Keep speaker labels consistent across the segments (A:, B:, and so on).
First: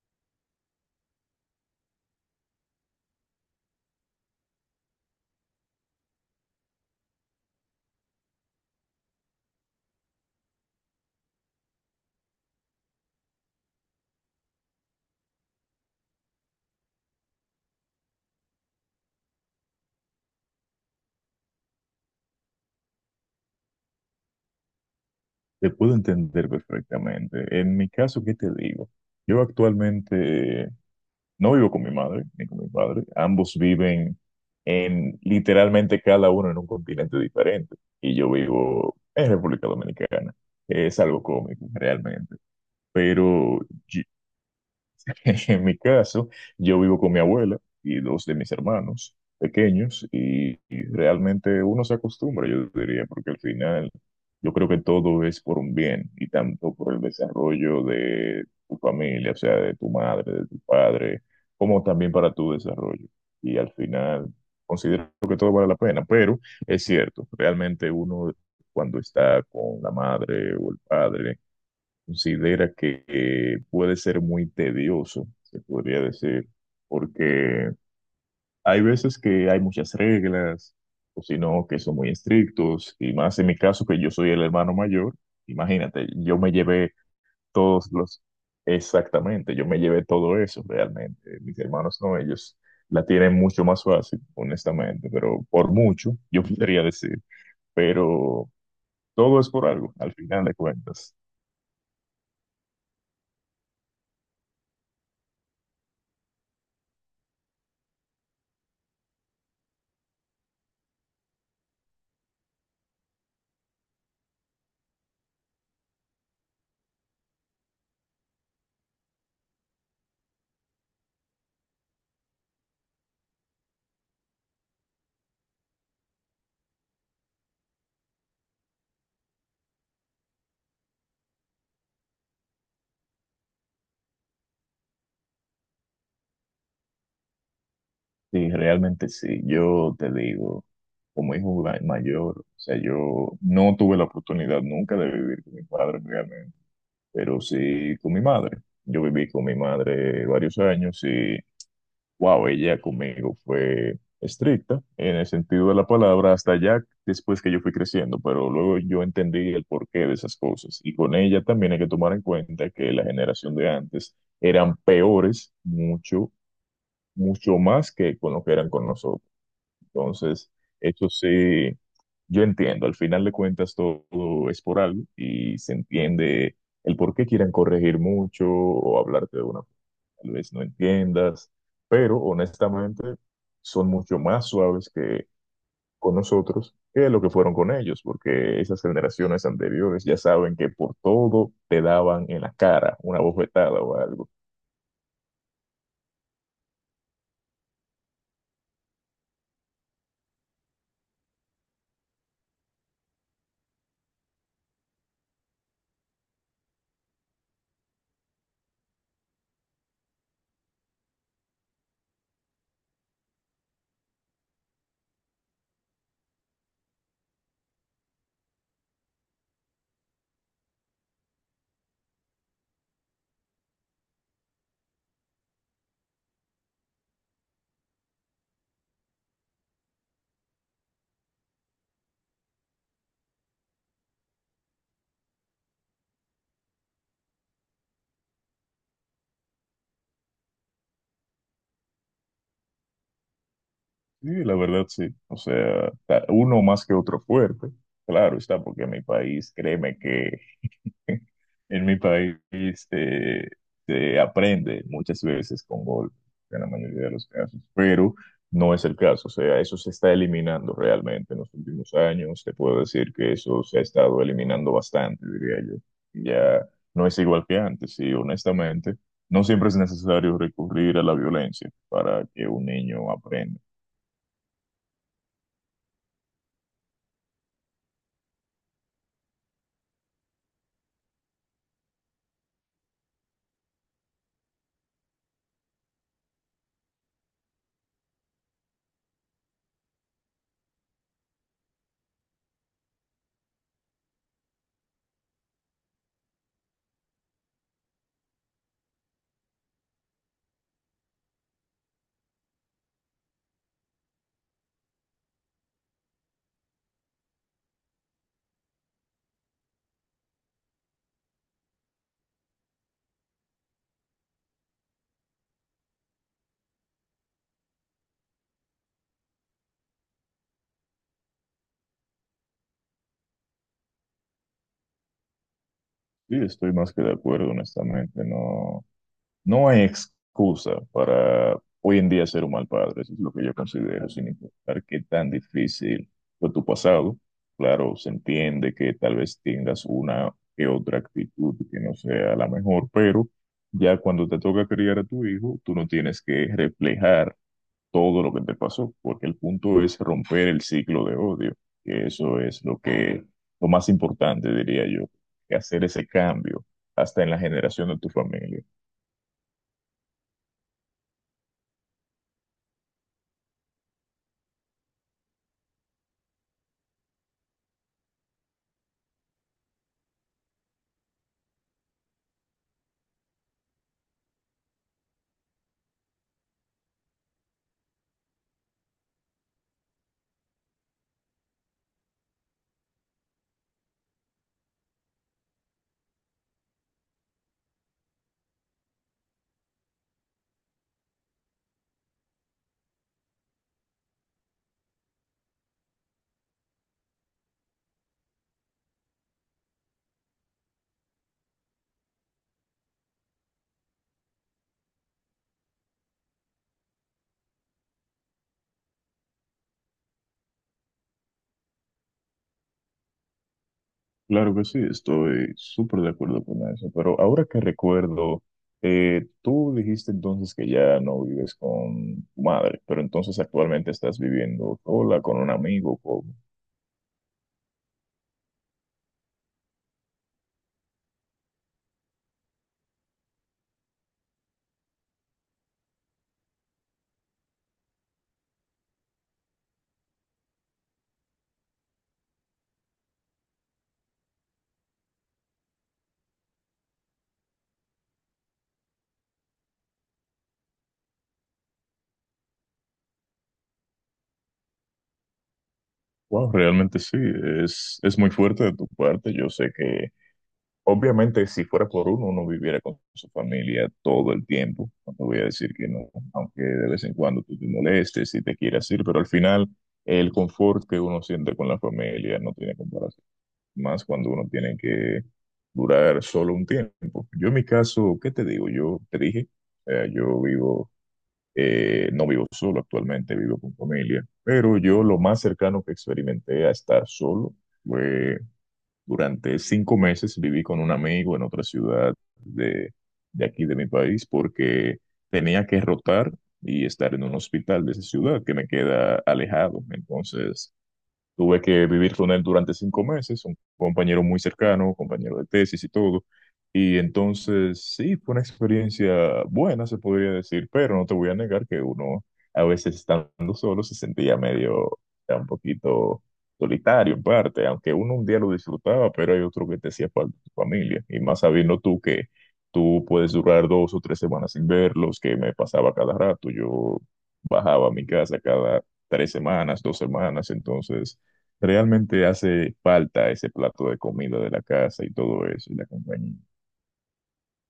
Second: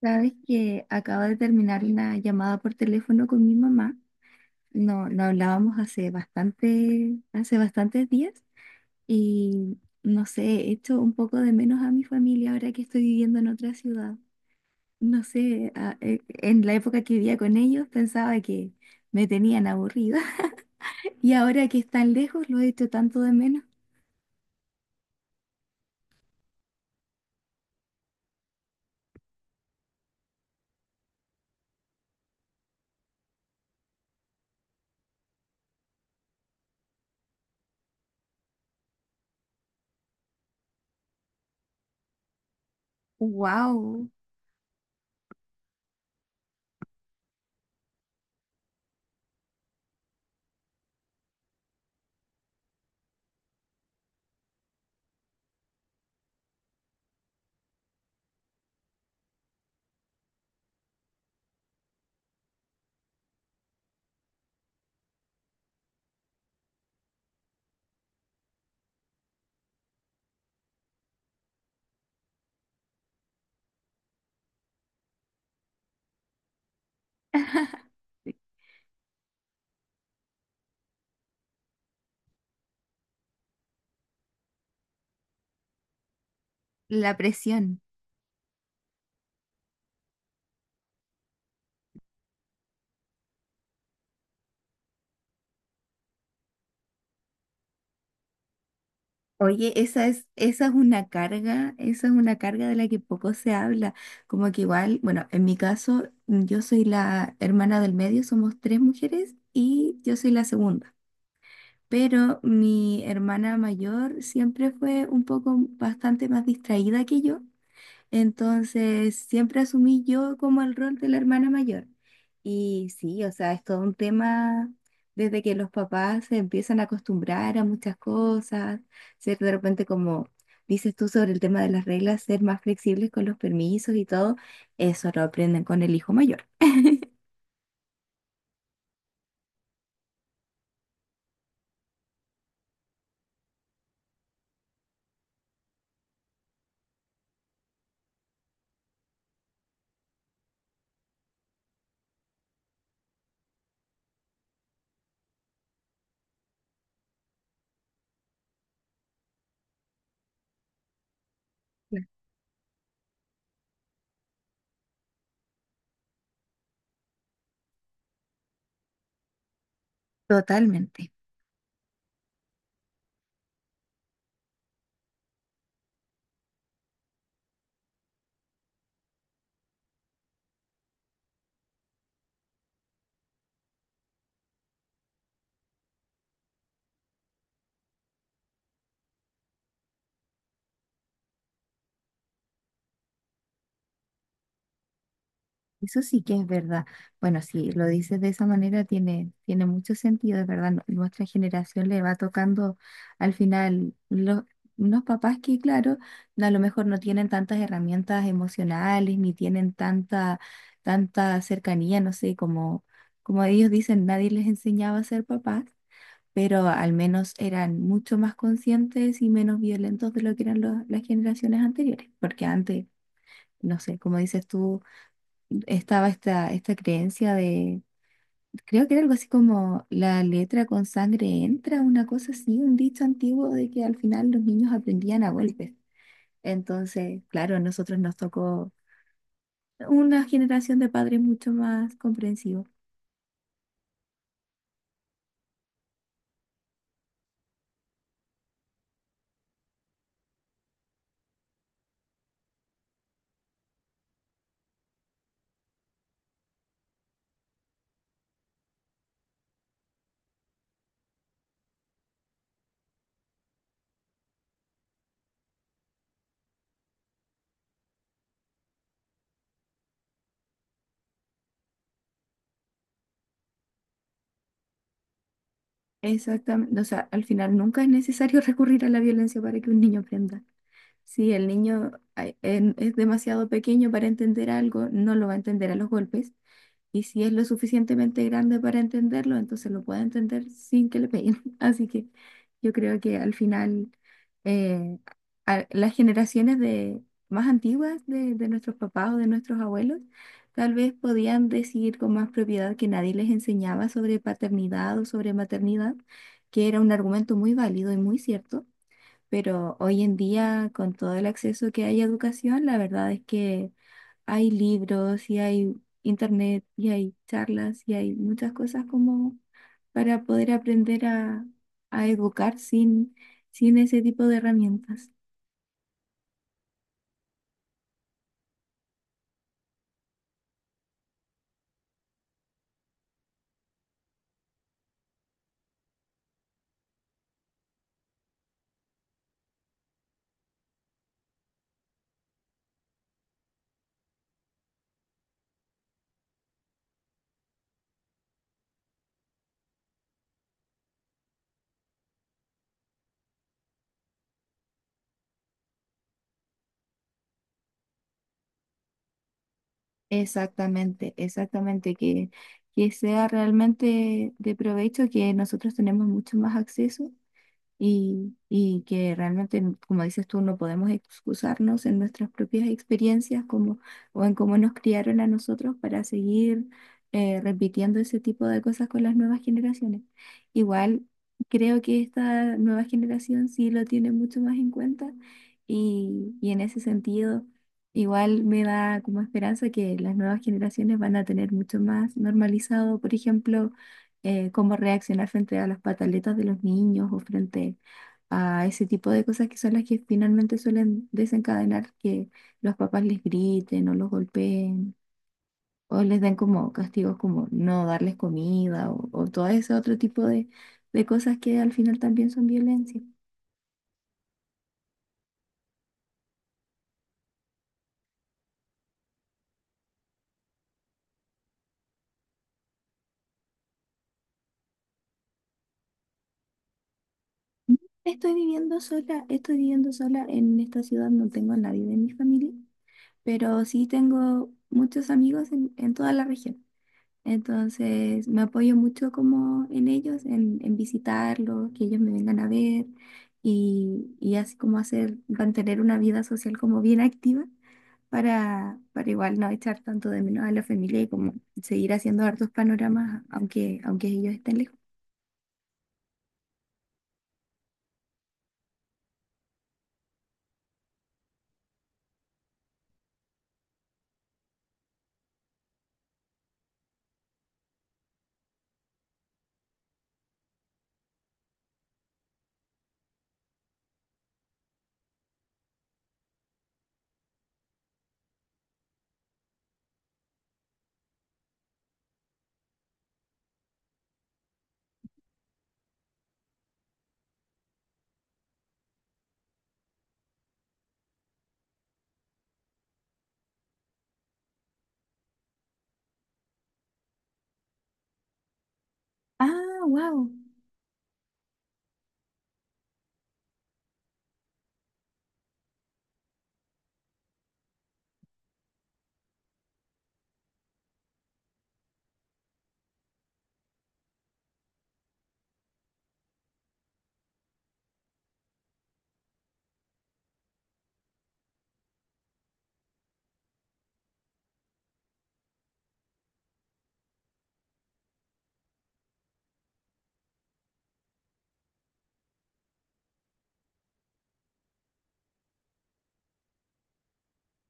A: Sabes que acabo de terminar una llamada por teléfono con mi mamá. No, no hablábamos hace bastante, hace bastantes días y no sé, he hecho un poco de menos a mi familia ahora que estoy viviendo en otra ciudad. No sé, en la época que vivía con ellos pensaba que me tenían aburrida y ahora que están lejos lo he hecho tanto de menos.
B: Te puedo entender perfectamente. En mi caso, ¿qué te digo? Yo actualmente no vivo con mi madre ni con mi padre. Ambos viven en literalmente cada uno en un continente diferente. Y yo vivo en República Dominicana. Es algo cómico, realmente. Pero yo,
A: ¡Wow!
B: en mi caso, yo vivo con mi abuela y dos de mis hermanos pequeños y realmente uno se acostumbra, yo diría, porque al final yo creo que todo es por un bien y tanto por el desarrollo de tu familia, o sea, de tu madre, de tu padre, como también para tu desarrollo. Y al final considero que todo vale la pena, pero es cierto, realmente uno cuando está con la madre o el padre, considera que puede ser muy tedioso, se podría decir, porque hay veces que hay muchas reglas, o si no, que son muy estrictos, y más en mi caso que yo soy el hermano mayor, imagínate, yo me llevé
A: La presión.
B: todos los, exactamente, yo me llevé todo eso realmente, mis hermanos no, ellos la tienen mucho más fácil, honestamente, pero por mucho, yo podría decir, pero todo es por
A: Oye,
B: algo,
A: esa
B: al
A: es,
B: final de
A: esa es una
B: cuentas.
A: carga, esa es una carga de la que poco se habla. Como que igual, bueno, en mi caso, yo soy la hermana del medio, somos tres mujeres y yo soy la segunda. Pero mi hermana mayor siempre fue un poco bastante más distraída que yo. Entonces, siempre asumí yo como el rol de la hermana mayor. Y sí, o sea, es todo un tema desde que los papás se empiezan a acostumbrar a muchas cosas, ser de repente como dices tú sobre el tema de las reglas, ser más flexibles con los permisos y todo, eso lo aprenden con el hijo mayor.
B: Sí, realmente sí. Yo te digo, como hijo mayor, o sea, yo no tuve la oportunidad nunca de vivir con mi padre realmente, pero sí con mi madre. Yo viví con mi madre varios años y, wow, ella conmigo fue estricta en el sentido de la palabra hasta ya después que yo fui creciendo, pero luego yo entendí el porqué de esas cosas. Y con ella también hay que tomar en cuenta que la generación de antes eran peores, mucho, mucho más que con lo que eran con nosotros. Entonces, eso
A: Totalmente.
B: sí, yo entiendo, al final de cuentas todo, es por algo y se entiende el por qué quieran corregir mucho o hablarte de una forma que tal vez no entiendas, pero honestamente son mucho más suaves que con nosotros que lo que fueron con ellos, porque esas generaciones anteriores ya saben que por todo te daban en la cara una bofetada o algo.
A: Eso sí que es verdad. Bueno, si lo dices de esa manera, tiene mucho sentido, es verdad. Nuestra generación le va tocando al final los, unos papás que, claro, no, a lo mejor no tienen tantas herramientas emocionales, ni tienen tanta cercanía, no sé, como, como ellos dicen, nadie les enseñaba a ser papás, pero al menos eran mucho más conscientes y menos violentos de lo que eran los- las generaciones anteriores, porque antes, no sé, como dices tú estaba esta creencia de, creo que era algo así como la letra con sangre entra, una cosa así, un dicho antiguo de que al final los niños aprendían a golpes. Entonces, claro, a nosotros nos tocó una generación de padres mucho más comprensivos.
B: Sí, la verdad sí. O sea, uno más que otro fuerte. Claro está, porque en mi país, créeme que en mi país eh, se aprende muchas veces con golpes, en la mayoría de los casos, pero no es el caso. O sea, eso se está eliminando realmente en los últimos años. Te puedo decir que eso se ha estado eliminando bastante, diría yo. Ya no es igual que antes, y honestamente, no siempre es necesario recurrir a la violencia para que un niño aprenda.
A: Exactamente, o sea, al final nunca es necesario recurrir a la violencia para que un niño aprenda. Si el niño ay, en- es demasiado pequeño para entender algo, no lo va a entender a los golpes. Y si es lo suficientemente grande para entenderlo, entonces lo puede entender sin que le peguen. Así que yo creo que al final eh, a- las generaciones de, más antiguas de nuestros papás o de nuestros abuelos tal vez podían decir con más propiedad que nadie les enseñaba sobre paternidad o sobre maternidad, que era un argumento muy válido y muy cierto, pero hoy en día, con todo el acceso que hay a educación, la verdad es que hay libros y hay internet y hay charlas y hay muchas cosas como para poder aprender a educar sin ese tipo de herramientas.
B: Sí, estoy más que de acuerdo, honestamente. No, no hay excusa para hoy en día ser un mal padre. Eso es lo que yo considero, sin importar qué tan difícil fue tu pasado. Claro, se entiende que tal vez tengas una que otra actitud que no sea la mejor, pero ya cuando te toca criar a tu hijo, tú no tienes que reflejar todo lo que te pasó, porque el punto es romper el ciclo de odio, que eso es lo más importante, diría yo, que hacer ese cambio hasta en la generación de tu familia.
A: Exactamente, exactamente, que, sea realmente de provecho, que nosotros tenemos mucho más acceso y que realmente, como dices tú, no podemos excusarnos en nuestras propias experiencias como, o en cómo nos criaron a nosotros para seguir repitiendo ese tipo de cosas con las nuevas generaciones. Igual creo que esta nueva generación sí lo tiene mucho más en cuenta y en ese sentido... Igual me da como esperanza que las nuevas generaciones van a tener mucho más normalizado, por ejemplo, cómo reaccionar frente a las pataletas de los niños o frente a ese tipo de cosas que son las que finalmente suelen desencadenar que los papás les griten o los golpeen o les den como castigos como no darles comida o todo ese otro tipo de cosas que al final también son violencia.
B: Claro que sí, estoy súper de acuerdo con eso, pero ahora que recuerdo, tú dijiste entonces que ya no vives con tu madre, pero entonces actualmente estás viviendo sola, con un amigo, con...
A: Estoy viviendo sola en esta ciudad, no tengo a nadie de mi familia, pero sí tengo muchos amigos en, toda la región. Entonces me apoyo mucho como en ellos, en visitarlos, que ellos me vengan a ver y así como hacer, mantener una vida social como bien activa para, igual no echar tanto de menos a la familia y como seguir haciendo hartos panoramas aunque ellos estén lejos.
B: Wow, realmente sí, es muy fuerte de tu parte. Yo sé que obviamente, si fuera por uno, uno viviera con su familia todo el tiempo. No te voy a decir que no, aunque de vez en cuando tú te molestes y te quieras ir, pero al final el confort que uno siente con la familia no tiene comparación. Más cuando uno tiene que durar solo un tiempo. Yo en mi caso, ¿qué te digo? Yo te dije, eh, yo vivo, no vivo solo actualmente, vivo con familia, pero yo lo más cercano que experimenté a estar solo fue durante 5 meses viví con un amigo en otra ciudad de aquí de mi país porque tenía que rotar y estar en un hospital de esa ciudad que me queda
A: Ah,
B: alejado.
A: wow.
B: Entonces, tuve que vivir con él durante 5 meses, un compañero muy cercano, compañero de tesis y todo. Y entonces, sí, fue una experiencia buena, se podría decir, pero no te voy a negar que uno a veces estando solo se sentía medio, o sea, un poquito solitario en parte, aunque uno un día lo disfrutaba, pero hay otro que te hacía falta tu familia. Y más sabiendo tú que tú puedes durar 2 o 3 semanas sin verlos, que me pasaba cada rato, yo bajaba a mi casa cada 3 semanas, 2 semanas, entonces realmente hace falta ese plato de comida de la casa y todo eso, y la compañía.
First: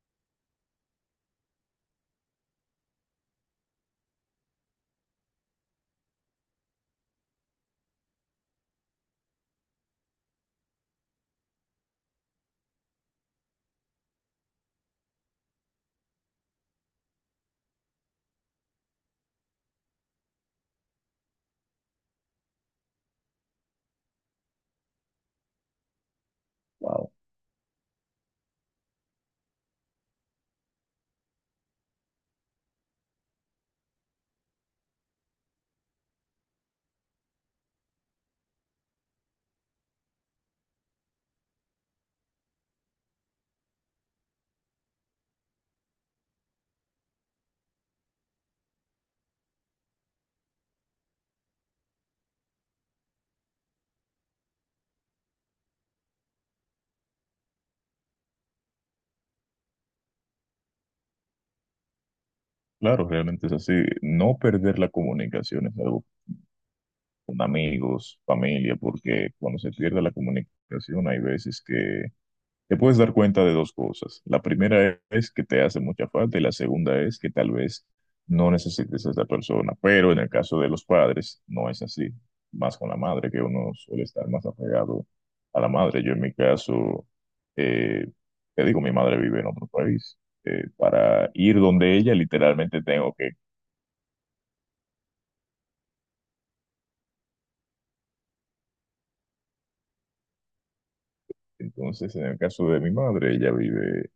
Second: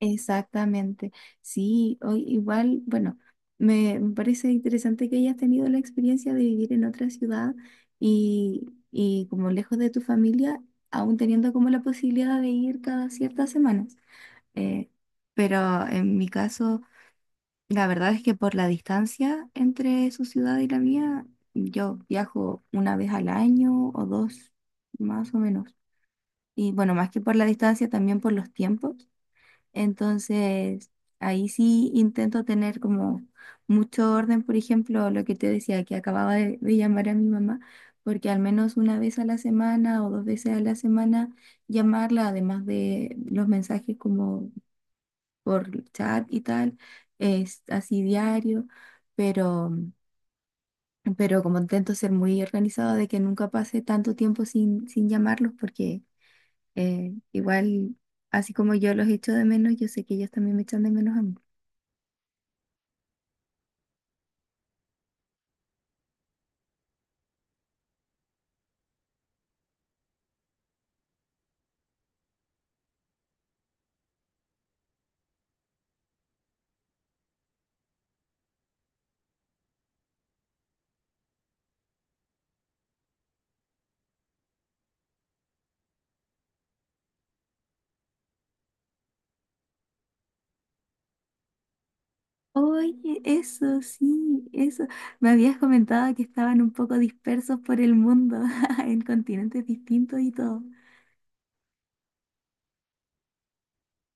A: Exactamente. Sí, hoy igual, bueno, me parece interesante que hayas tenido la experiencia de vivir en otra ciudad y, y como lejos de tu familia, aún teniendo como la posibilidad de ir cada ciertas semanas. Eh, pero en mi caso, la verdad es que por la distancia entre su ciudad y la mía, yo viajo una vez al año o dos, más o menos. Y bueno, más
B: Wow.
A: que por la distancia, también por los tiempos. Entonces, ahí sí intento tener como mucho orden, por ejemplo, lo que te decía, que acababa de llamar a mi mamá, porque al menos una vez a la semana o dos veces a la semana llamarla, además de los mensajes como por chat y tal, es así diario, pero, pero, como intento ser muy organizado de que nunca pase tanto tiempo sin llamarlos, porque igual, así como yo los echo de menos, yo sé que ellos también me echan de menos a mí.
B: Claro, realmente es así. No perder la comunicación es algo con amigos, familia, porque cuando se pierde la comunicación hay veces que te puedes dar cuenta de dos cosas. La primera es que te hace mucha falta y la segunda es que tal vez no necesites a esa persona. Pero en el caso de los padres no es así. Más con la madre, que uno suele estar más apegado a la madre. Yo en mi caso, eh, te digo, mi madre vive en otro país. Para ir donde ella literalmente tengo
A: Oye,
B: que.
A: eso sí, eso. Me habías comentado que estaban un poco dispersos por el mundo, en continentes distintos y todo.
B: Entonces, en el caso de mi madre, ella vive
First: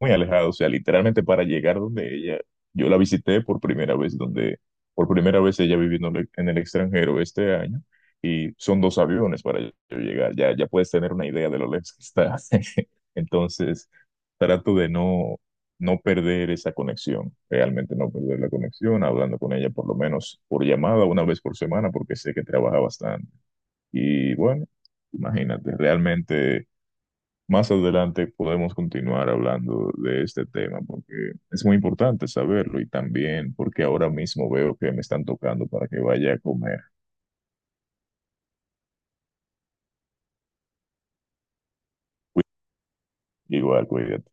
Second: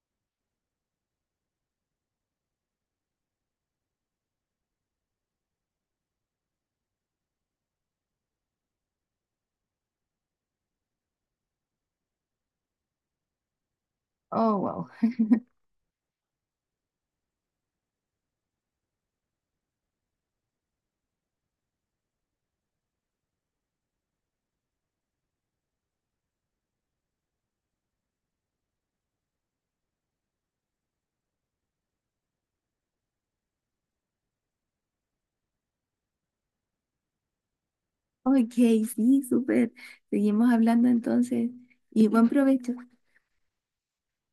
B: muy alejado, o sea, literalmente para llegar donde ella, yo la visité por primera vez, donde por primera vez ella viviendo en el extranjero este año, y son dos aviones para yo llegar, ya, ya puedes tener una idea de lo lejos que está. Entonces,
A: Oh,
B: trato
A: wow.
B: de no perder esa conexión, realmente no perder la conexión, hablando con ella por lo menos por llamada una vez por semana, porque sé que trabaja bastante. Y bueno, imagínate, realmente más adelante podemos continuar hablando de este tema porque es muy importante saberlo y también porque ahora mismo veo que me están tocando para que vaya a comer.
A: Ok, sí, súper. Seguimos hablando entonces y buen provecho.
B: Igual, cuídate.